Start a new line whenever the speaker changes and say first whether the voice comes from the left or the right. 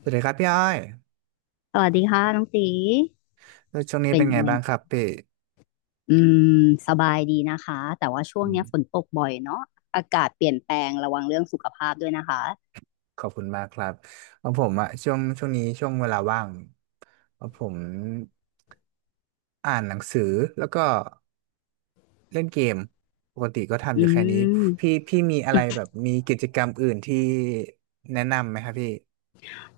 right: สวัสดีครับพี่อ้อย
left: สวัสดีค่ะน้องตี
right: แล้วช่วงนี้
left: เป็
right: เป็
left: น
right: นไง
left: ไง
right: บ้างครับพี่
left: อืมสบายดีนะคะแต่ว่าช่ว
right: อื
left: ง
right: ม
left: เนี้ยฝนตกบ่อยเนาะอากาศเปลี่ยนแปลงระวังเรื่องสุขภาพด้วยนะคะ
right: ขอบคุณมากครับของผมอะช่วงนี้ช่วงเวลาว่างของผมอ่านหนังสือแล้วก็เล่นเกม ปกติก็ทำอ
left: อื
right: ยู่แค่นี้
left: ม
right: พี่มีอะไรแบบมีกิจกรรมอื่นที่แนะนำไหมครับพี่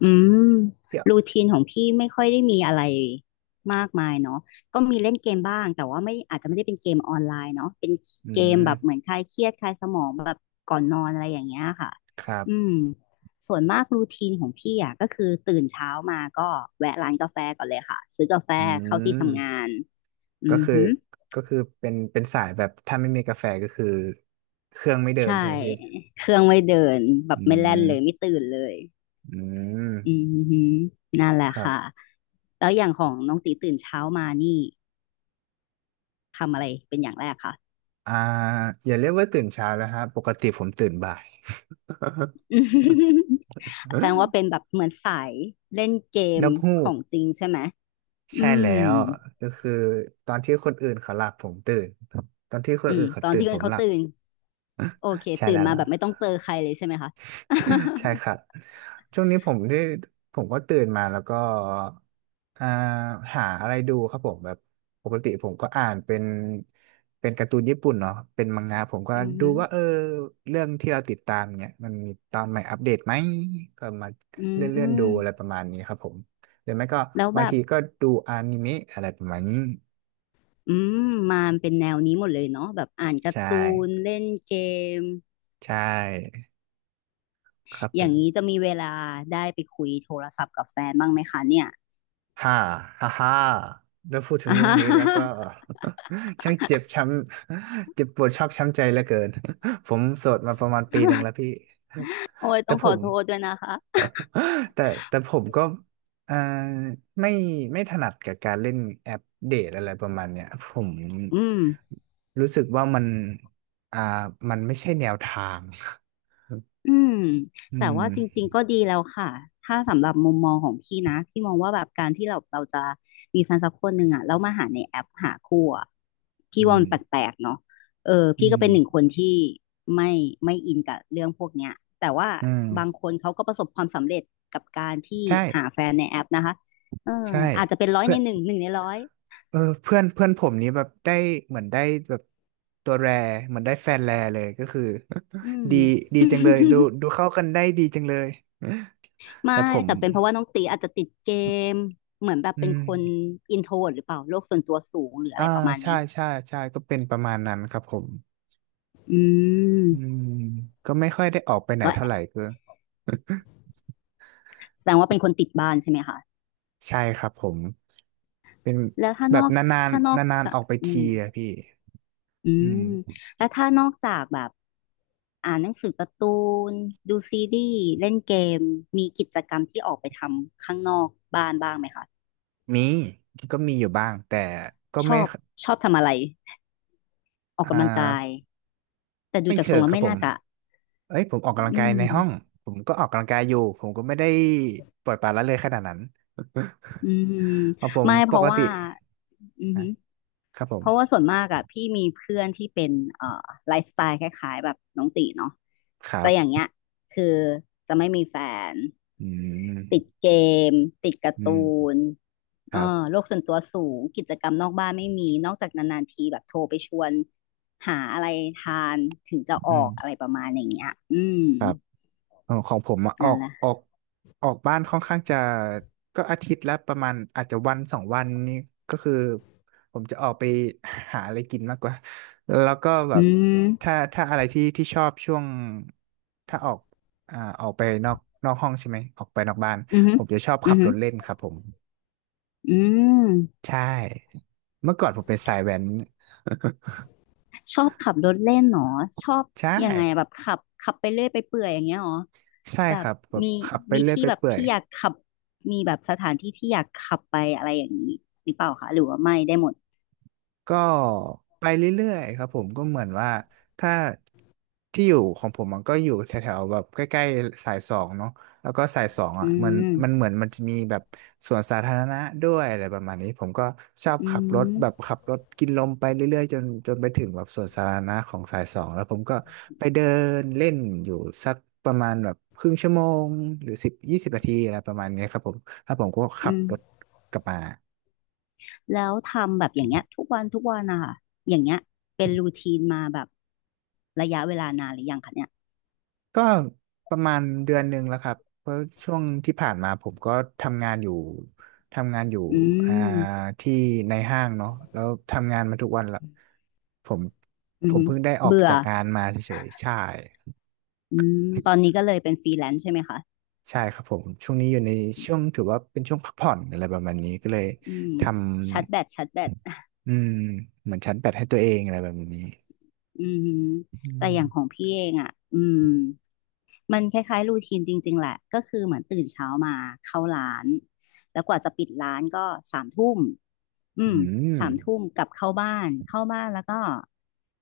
left: อืม
right: พี่อ
left: รู
right: อ
left: ทีนของพี่ไม่ค่อยได้มีอะไรมากมายเนาะก็มีเล่นเกมบ้างแต่ว่าไม่อาจจะไม่ได้เป็นเกมออนไลน์เนาะเป็น
right: อื
left: เกมแบบเหมือน
right: ม
left: คลายเครียดคลายสมองแบบก่อนนอนอะไรอย่างเงี้ยค่ะ
right: ครั
left: อื
right: บ
left: มส่วนมากรูทีนของพี่อ่ะก็คือตื่นเช้ามาก็แวะร้านกาแฟก่อนเลยค่ะซื้อกาแฟ
right: อื
left: เข้าที่
right: ม
left: ทำงานอื
right: ก็
left: อ
right: คือ
left: หือ
right: ก็คือเป็นสายแบบถ้าไม่มีกาแฟก็คือเครื่องไม่เดิน
left: ใช่
right: ใช่ไหมพี่
left: เครื่องไม่เดินแบ
right: อื
left: บไม่แล่นเลยไม่
right: ม
left: ตื่นเลย
right: อืม
left: อือหือนั่นแหละ
right: ครั
left: ค่ะ
right: บ
left: แล้วอย่างของน้องตีตื่นเช้ามานี่ ทำอะไรเป็นอย่างแรกค่ะ
right: อ่าอย่าเรียกว่าตื่นเช้าแล้วครับปกติผมตื่นบ่าย
left: แสดงว่าเป็นแบบเหมือนสายเล่นเก
right: น
left: ม
right: กฮู
left: ข
right: ก
left: องจริงใช่ไหม
right: ใช่
left: อื
right: แล้
left: ม
right: วก็คือตอนที่คนอื่นเขาหลับผมตื่นตอนที่ค
left: อื
right: นอื่
left: ม
right: นเขา
left: ตอน
right: ตื่น
left: ที่
right: ผม
left: เขา
right: หลับ
left: ตื่นโอเค
right: ใช่
left: ตื่น
right: แล้ว
left: มา
right: ล่ะ
left: แบบไม่ต้องเจอใครเลยใช่ไหมคะ
right: ใช่ครับ ช่วงนี้ผมก็ตื่นมาแล้วก็อ่าหาอะไรดูครับผมแบบปกติผมก็อ่านเป็นการ์ตูนญี่ปุ่นเนาะเป็นมังงะผมก็
left: อือ
right: ดู
left: ฮึ
right: ว่าเออเรื่องที่เราติดตามเนี่ยมันมีตอนใหม่อัปเดตไหมก็มา
left: อื
right: เลื่อนดูอะไร
left: ม
right: ประมาณนี้ครับผมหรือไม่ก็
left: แล้ว
right: บา
left: แบ
right: ง
left: บ
right: ทีก็ดูอนิเมะอะไรประมาณนี้
left: อืมมาเป็นแนวนี้หมดเลยเนาะแบบอ่านการ์
right: ใช่
left: ตูนเล่นเกม
right: ใช่ครับ
left: อ
right: ผ
left: ย่าง
right: ม
left: นี้จะมีเวลาได้ไปคุยโทรศัพท์กับแฟนบ้างไหมคะเนี่ย
right: ฮ่าฮ่าฮ่าแล้วพูดถึงเรื่องนี้แล้วก็ ช่างเจ็บช้ำเจ็บปวดชอกช้ำใจเหลือเกินผมโสดมาประมาณปีหนึ่งแล้วพี่
left: โอ้ย
right: แต่
left: ต้อง
right: ผ
left: ขอ
right: ม
left: โทษด้วยนะคะ
right: แต่แต่ผมก็เอ่อไม่ไม่ถนัดกับการเล่นแอปเดทอะไรประมาณเนี้ยผม
left: อืม
right: รู้สึกว่ามันอ่ามันไม่ใช่แนวทาง
left: อืม
right: อื
left: แต่
right: ม
left: ว่าจริงๆก็ดีแล้วค่ะถ้าสำหรับมุมมองของพี่นะพี่มองว่าแบบการที่เราจะมีแฟนสักคนหนึ่งอ่ะแล้วมาหาในแอปหาคู่อ่ะ
right: อื
left: พี่ว่ามั
right: ม
left: นแปลกๆเนาะเออ
right: อื
left: พี่ก็เป็นหนึ่งค
right: ม
left: นที่ไม่ไม่อินกับเรื่องพวกเนี้ยแต่ว่า
right: อื
left: บาง
right: ม
left: คนเขาก็ประสบความสำเร็จกับการที่
right: ใช่
left: หาแฟนในแอปนะคะเออ
right: ใช่
left: อาจจะเป็นร้อย
right: เพื่
left: ใน
right: อน
left: หนึ่งหนึ่งในร้อย
right: เออเพื่อนเพื่อนผมนี้แบบได้เหมือนได้แบบตัวแรเหมือนได้แฟนแรเลยก็คือ
left: อืม
right: ดีดีจังเลยดูเข้ากันได้ดีจังเลย
left: ไม่
right: แต่ผม
left: แต่เป็นเพราะว่าน้องตีอาจจะติดเกมเหมือนแบบเป็
right: อื
left: นคน
right: ม
left: อินโทรหรือเปล่าโลกส่วนตัวสูงหรืออะ
right: อ่า
left: ไรประมาณ
right: ใช่
left: นี้
right: ใช่ใช่ก็เป็นประมาณนั้นครับผม
left: อื
right: อื
left: ม
right: มก็ไม่ค่อยได้ออกไปไหน
left: ก็
right: เท่าไหร่ก็
left: แสดงว่าเป็นคนติดบ้านใช่ไหมคะ
right: ใช่ครับผมเป็น
left: แล้ว
right: แบบนาน
left: ถ้านอ
right: ๆ
left: ก
right: นาน
left: จา
right: ๆอ
left: ก
right: อกไป
left: อื
right: ที
left: ม
right: อะพี่
left: อื
right: อื
left: ม
right: ม
left: แล้วถ้านอกจากแบบอ่านหนังสือการ์ตูนดูซีรีส์เล่นเกมมีกิจกรรมที่ออกไปทำข้างนอกบ้านบ้างไหมคะ
right: มีก็มีอยู่บ้างแต่ก็
left: ชอ
right: ไม่
left: บชอบทำอะไรออ
right: อ่
left: กกำลังกาย
right: า
left: แต่ดู
right: ไม่
left: จาก
right: เชิ
left: ทรง
right: ง
left: แล้
right: ค
left: ว
right: รับ
left: ไม่
right: ผ
left: น่า
right: ม
left: จะ
right: เอ้ยผมออกกำลัง
left: อื
right: กายในห้อง
left: ม
right: ผมก็ออกกำลังกายอยู่ผมก็ไม่ได้ปล่อยปละละเลยขนาดนั้น
left: อืม
right: เอาผม
left: ไม่
right: ป
left: เพ
right: ก
left: ราะ
right: ติ
left: ว่าอือ
right: อ่ะ
left: หือ
right: ครับผ
left: เพ
right: ม
left: ราะว่าส่วนมากอะพี่มีเพื่อนที่เป็นเอ่อไลฟ์สไตล์คล้ายๆแบบน้องตีเนาะ
right: ครั
left: จะ
right: บ
left: อย่างเงี้ยคือจะไม่มีแฟน
right: อื
left: ติ
right: ม
left: ดเกมติดการ์
right: อื
left: ตู
right: ม
left: น
right: ค
left: เออ
right: รับ
left: โลกส่วนตัวสูงกิจกรรมนอกบ้านไม่มีนอกจากนานๆทีแบบโทรไปชวนหาอะไรทานถึงจะอ
right: อื
left: อ
right: ม
left: กอะไรประมาณอย่างเงี้ยอืม
right: ครับ เออของผมอะ
left: นั่นแหละ
right: ออกบ้านค่อนข้างจะก็อาทิตย์ละประมาณอาจจะวันสองวันนี่ก็คือผมจะออกไปหาอะไรกินมากกว่าแล้วก็แบ
left: อื
right: บ
left: ม
right: ถ้าอะไรที่ชอบช่วงถ้าออกออกไปนอกห้องใช่ไหมออกไปนอกบ้าน
left: อือหื
right: ผ
left: อ
right: มจะชอบขั
left: อื
right: บ
left: อหื
right: ร
left: อ
right: ถเล่นครับผม
left: อืม
right: ใช่เมื่อก่อนผมเป็นสายแว้น
left: ชอบขับรถเล่นเหรอชอบ
right: ใช่
left: ยังไงแบบขับขับไปเรื่อยไปเปื่อยอย่างเงี้ยเหรอ
right: ใช่
left: แบ
right: ค
left: บ
right: รับแบบ
left: มี
right: ขับไป
left: มี
right: เรื่อย
left: ที่
right: ไป
left: แบบ
right: เปื่อย
left: ที่อยากขับมีแบบสถานที่ที่อยากขับไปอะไรอย่างนี้หรือเปล่าคะหรือว่าไม่ได้หมด
right: ก็ไปเรื่อยๆครับผมก็เหมือนว่าถ้าที่อยู่ของผมมันก็อยู่แถวๆแบบใกล้ๆสายสองเนาะแล้วก็สายสอง
left: อื
right: อ่ะมันมัน
left: ม
right: เหมือนมันจะมีแบบสวนสาธารณะด้วยอะไรประมาณนี้ผมก็ชอบ
left: อื
right: ขับรถ
left: ม
right: แบบขับรถกินลมไปเรื่อยๆจนไปถึงแบบสวนสาธารณะของสายสองแล้วผมก็ไปเดินเล่นอยู่สักประมาณแบบครึ่งชั่วโมงหรือสิบยี่สิบนาทีอะไรประมาณนี้ครับผมแล้วผมก็ขับ
left: อืม
right: รถกลับมา
left: แล้วทำแบบอย่างเงี้ยทุกวันทุกวันนะคะอย่างเงี้ยเป็นรูทีนมาแบบระยะเวลานานหรือยังคะเนี่ย
right: ก็ประมาณเดือนหนึ่งแล้วครับเพราะช่วงที่ผ่านมาผมก็ทำงานอยู่ทำงานอยู่
left: อื
right: อ่า
left: ม
right: ที่ในห้างเนาะแล้วทำงานมาทุกวันละผม
left: อื
right: ผ
left: ม
right: มเพิ่งได้ออก
left: เบื่อ
right: จากงานมาเฉยๆใช่
left: อืมตอนนี้ก็เลยเป็นฟรีแลนซ์ใช่ไหมคะ
right: ใช่ครับผมช่วงนี้อยู่ในช่วงถือว่าเป็นช่วงพักผ่อนอะไรประมาณนี้ก็เลย
left: อืม
right: ท
left: ชัดแบตชัดแบต
right: ำอืมเหมือนชั้นแปดให้ตัวเองอะไรแบบนี้
left: อืมฮึ
right: อื
left: แต่อย่างของ
right: ม
left: พี่เองอ่ะอืมมันคล้ายๆรูทีนจริงๆแหละก็คือเหมือนตื่นเช้ามาเข้าร้านแล้วกว่าจะปิดร้านก็สามทุ่มอื
right: อื
left: ม
right: ม
left: สามทุ่มกลับเข้าบ้านเข้าบ้านแล้วก็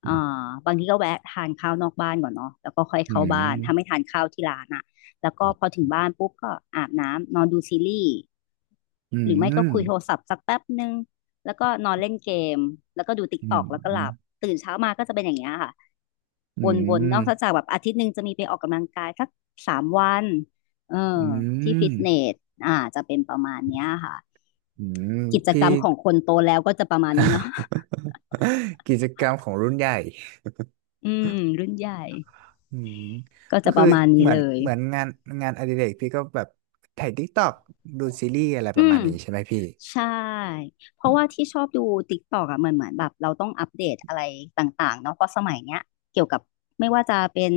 left: เอ่อบางทีก็แวะทานข้าวนอกบ้านก่อนเนาะแล้วก็ค่อย
right: อื
left: เข้าบ้านถ้าไม่
right: ม
left: ทานข้าวที่ร้านอ่ะแล้วก็พอถึงบ้านปุ๊บก็อาบน้ำนอนดูซีรีส์
right: อื
left: หรือไม่ก็คุยโท
right: ม
left: รศัพท์สักแป๊บนึง แล้วก็นอนเล่นเกมแล้วก็ดูติ๊ก
right: อื
left: ตอ
right: ม
left: กแล้วก็
right: อื
left: ห
right: ม
left: ลับตื่นเช้ามาก็จะเป็นอย่างเงี้ยค่ะ
right: อื
left: วนๆ
right: ม
left: นอกจากแบบอาทิตย์หนึ่งจะมีไปออกกำลังกายสักสามวันเออ
right: อื
left: ที่ฟิ
right: ม
left: ตเนสอ่าจะเป็นประมาณเนี้ยค่ะ
right: อืม
left: กิจ
right: พี่
left: กรรมของคนโตแล้วก็จะประมาณนี้เนาะ
right: กิจกรรมของรุ่นใหญ่
left: อืมรุ่นใหญ่
right: อืม
left: ก็
right: ก็
left: จะป
right: คือ
left: ระมาณนี้
right: เหมือน
left: เลย
right: เหมือนงานอดิเรกพี่ก็แบบถ่ายดิกตอกดูซีรีส์อะไรป
left: อื
right: ระมา
left: ม
right: ณนี้ใช่ไหมพี่
left: ใช่เพราะว่าที่ชอบดู TikTok อ่ะมันเหมือนแบบเราต้องอัปเดตอะไรต่างๆเนาะเพราะสมัยเนี้ยเกี่ยวกับไม่ว่าจะเป็น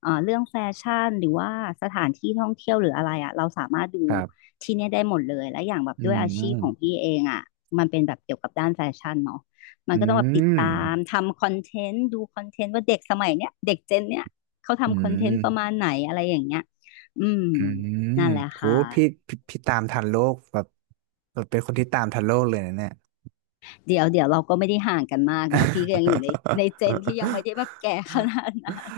left: เรื่องแฟชั่นหรือว่าสถานที่ท่องเที่ยวหรืออะไรอ่ะเราสามารถดู
right: ครับ
left: ที่เนี่ยได้หมดเลยและอย่างแบบ
right: อื
left: ด้วยอาชีพของ
right: ม
left: พี่เองอ่ะมันเป็นแบบเกี่ยวกับด้านแฟชั่นเนาะมัน
right: อื
left: ก็ต้องแบบติดตา
right: ม
left: มทำคอนเทนต์ดูคอนเทนต์ว่าเด็กสมัยเนี้ยเด็กเจนเนี้ยเขา
right: อื
left: ทำคอนเทนต์ประมาณ
right: ม
left: ไหนอะไรอย่างเงี้ยอืม
right: อืม
left: นั่นแหละ
right: โห
left: ค่ะ
right: พี่พี่ตามทันโลกแบบแบบเป็นคนที่ตามทันโลกเลยนะเนี่ย
left: เดี๋ยวเราก็ไม่ได้ห่างกันมากเนาะพี่ก็ยังอยู่ในเจนที่ยังไม่ได้แบบแก่ขนาดนั้น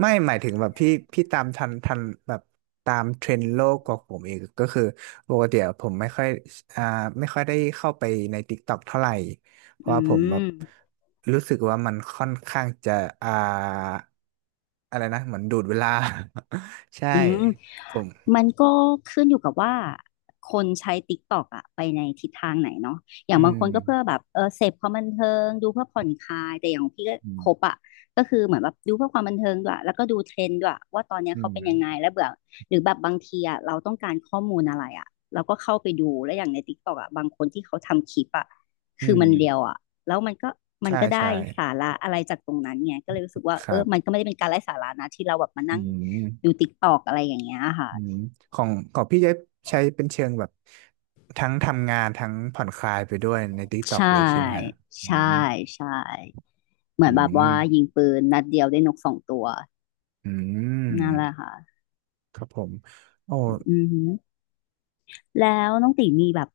right: ไม่หมายถึงแบบพี่พี่ตามทันทันแบบตามเทรนด์โลกกว่าผมอีกก็คือปกติอะผมไม่ค่อยอ่าไม่ค่อยได้เข้าไปใน TikTok เท่าไหร่เพราะ
left: อื
right: ว่าผมแบบ
left: ม
right: รู้สึกว่ามันค่อนข้างจะอ่าอะไรนะเหมือนดูดเวลา ใช่
left: อืม
right: ผม
left: มันขึ้นอยู่กับว่าคนใช้ TikTok อะไปในทิศทางไหนเนาะอย่า
right: อื
left: งบางค
right: ม
left: นก็เพื่อแบบเสพความบันเทิงดูเพื่อผ่อนคลายแต่อย่างพี่ก็
right: อื
left: คบ
right: ม
left: อะก็คือเหมือนแบบดูเพื่อความบันเทิงด้วยแล้วก็ดูเทรนด์ด้วยว่าตอนเนี้ย
right: อื
left: เขา
right: ม
left: เป็นยังไงแล้วเบื่อหรือแบบบางทีอะเราต้องการข้อมูลอะไรอะเราก็เข้าไปดูแล้วอย่างใน TikTok อะบางคนที่เขาทำคลิปอะ
right: อื
left: คือ
right: ม
left: มันเรียวอะแล้วมันก็มัน
right: ใช่
left: ก็ได้
right: ใช่
left: สาระอะไรจากตรงนั้นไงก็เลยรู้สึกว่า
right: ค
left: เอ
right: รั
left: อมันก็
right: บ
left: ไม่ได้เป็นการไร้สาระนะที่เราแบบมา
right: อื
left: นั่ง
right: ม
left: ดูติกตอกอะไรอย่างเงี้ยค่ะ
right: อืมของของพี่จะใช้เป็นเชิงแบบทั้งทำงานทั้งผ่อนคลายไปด้วยใน TikTok
left: ใช่
right: เลยใช่ไหมฮะอื
left: ใช่
right: ม
left: ใช่เหมือ
right: อื
left: นแบบ
right: ม
left: ว่ายิงปืนนัดเดียวได้นกสองตัว
right: อื
left: นั่นแหละ
right: ม
left: ค่ะ
right: ครับผมโอ้
left: อือหือแล้วน้องตีมีแบบ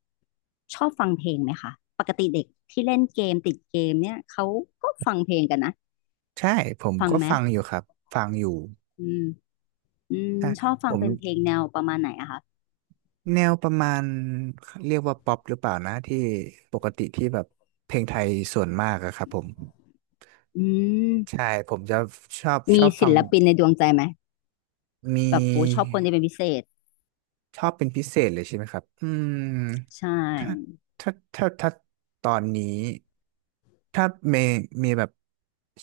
left: ชอบฟังเพลงไหมคะปกติเด็กที่เล่นเกมติดเกมเนี่ยเขาก็ฟังเพลงกันนะ
right: ใช่ผม
left: ฟัง
right: ก็
left: ไหม
right: ฟังอยู่ครับฟังอยู่
left: อืมอืม
right: อ่ะ
left: ชอบฟั
right: ผ
left: ง
right: ม
left: เป็นเพลงแนวประมาณไหนอะคะ
right: แนวประมาณเรียกว่าป๊อปหรือเปล่านะที่ปกติที่แบบเพลงไทยส่วนมากอะครับผม
left: อื
right: ใช่
left: ม
right: ผมจะชอบช
left: มี
right: อบฟั
left: ศิ
right: ง
left: ลปินในดวงใจไหม
right: มี
left: แบบโอ้ชอบคนที่เป็นพิเศษ
right: ชอบเป็นพิเศษเลยใช่ไหมครับ อืม
left: ใช่
right: ถ้าถ้าถ้าตอนนี้ ถ้าเมย์แบบ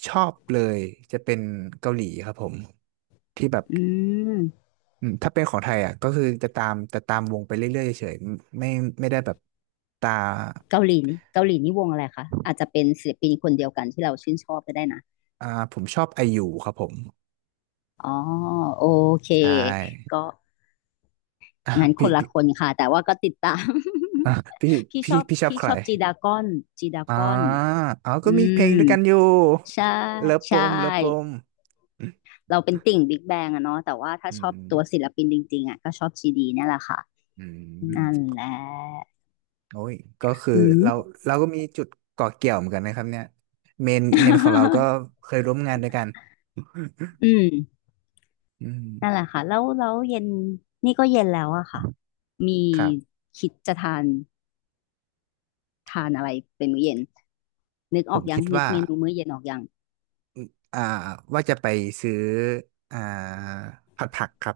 right: ชอบเลย จะเป็นเกาหลีครับผม ที่แบบ
left: อืม
right: อืมถ้าเป็นของไทยอ่ะก็คือจะตามจะตามวงไปเรื่อยๆเฉยๆไม่ไม่ได้แบบ ตา
left: เกาหลีนี่วงอะไรคะอาจจะเป็นศิลปินคนเดียวกันที่เราชื่นชอบก็ได้นะ
right: อ่าผมชอบไอยูครับผม
left: อ๋อโอเค
right: ใช่
left: ก็
right: อ่ะ
left: งั้นค
right: พี่
left: นละ
right: พี่
left: คนค่ะแต่ว่าก็ติดตาม
right: อ่ะพี่
left: พี่ช
right: พี่
left: อบ
right: พี่ชอบ
left: พี่
right: ใค
left: ช
right: ร
left: อบจีดากอนจีดา
right: อ่า
left: กอน
right: อ๋อก็
left: อื
right: มีเพลงด้
left: ม
right: วยกันอยู่
left: ใช่
right: เลิฟ
left: ใช
right: ปมเลิฟป
left: ่
right: ม
left: เราเป็นติ่งบิ๊กแบงอะเนาะแต่ว่าถ้า
right: อื
left: ชอบตัวศิ
right: ม
left: ลปินจริงๆอะก็ชอบจีดีนั่นแหละค่ะ
right: อืมอืม
left: นั่นแหละ
right: โอ้ยก็คือ
left: อืม
right: เราเรามีจุดเกาะเกี่ยวเหมือนกันนะครับเนี่ยเมนของเราก็ เคยร่วมงานด้วยกัน
left: อืม
right: อืม
left: นั่นแหละค่ะแล้วเย็นนี่ก็เย็นแล้วอะค่ะมี
right: ครับ
left: คิดจะทานอะไรเป็นมื้อเย็นนึก
right: ผ
left: ออ
right: ม
left: กยั
right: คิ
left: ง
right: ด
left: นึก
right: ว่า
left: เมนูมื้อเย็นออกยัง
right: อ่าว่าจะไปซื้ออ่าผัดผักครับ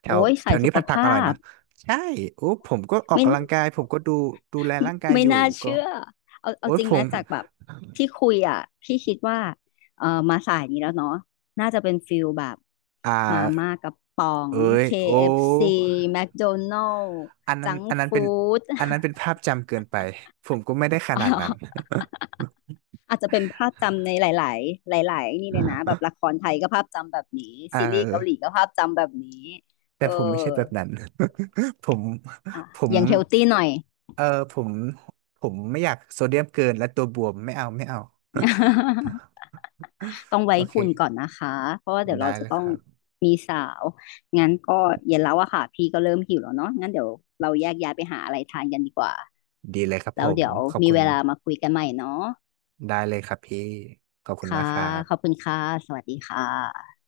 right: แถ
left: โอ้
right: ว
left: ย
right: แถ
left: สาย
right: ว
left: สุ
right: นี้
left: ข
right: ผัดผัก
left: ภา
right: อร่อย
left: พ
right: นะใช่โอ้ผมก็ออก
left: ไม่
right: กำลังกายผมก็ดูแลร่างกาย
left: ไม่
right: อยู่
left: น่า
right: ก็
left: เชื่อเอา
right: โอ้ย
left: จริง
right: ผ
left: ไหม
right: ม
left: จากแบบที่คุยอ่ะพี่คิดว่าเออมาสายนี้แล้วเนาะน่าจะเป็นฟิลแบบ
right: อ่
left: มาม่า
right: า
left: กระป๋อง
right: เอ้ยโอ้
left: KFC แม d o n น l ล s
right: อันนั้น
left: จัง
right: อันนั้นเป็
left: ฟู
right: น
left: ้ด
right: อันนั้นเป็นภาพจำเกินไปผมก็ไม่ได้ข
left: อ๋อ
right: นาดนั้น
left: อาจจะเป็นภาพจำในหลายๆหลายๆนี่เลยนะแบบละครไทยก็ภาพจำแบบนี้ซี
right: เอ
left: รี
right: อ
left: ส์เกาหลีก็ภาพจำแบบนี้
right: แต่
left: เออ
right: ผมไม่ใช่แบบนั้น ผมผม
left: ยังเฮลตี้หน่อย
right: เออผมผมไม่อยากโซเดียมเกินและตัวบวมไม่เอาไม่เอา
left: ต้องไว้
right: โอ
left: หุ่นก่อน
right: เค
left: นะคะ เพราะว่าเดี๋ยวเรา
right: ได้
left: จะ
right: เลย
left: ต้อ
right: ค
left: ง
right: รับ
left: มีสาว งั้นก็เย็นแล้วอะค่ะ พี่ก็เริ่มหิวแล้วเนาะงั้นเดี๋ยวเราแยกย้ายไปหาอะไรทานกันดีกว่า
right: ดีเลยครับผ
left: แล้ว
right: ม
left: เดี๋ยว
right: ขอบ
left: มี
right: คุ
left: เว
right: ณ
left: ลามาคุยกันใหม่เนาะ
right: ได้เลยครับพี่ขอบคุณ
left: ค่ะ
right: มากครั
left: ขอบ
right: บ
left: คุณค่ะ สวัสดีค่ะ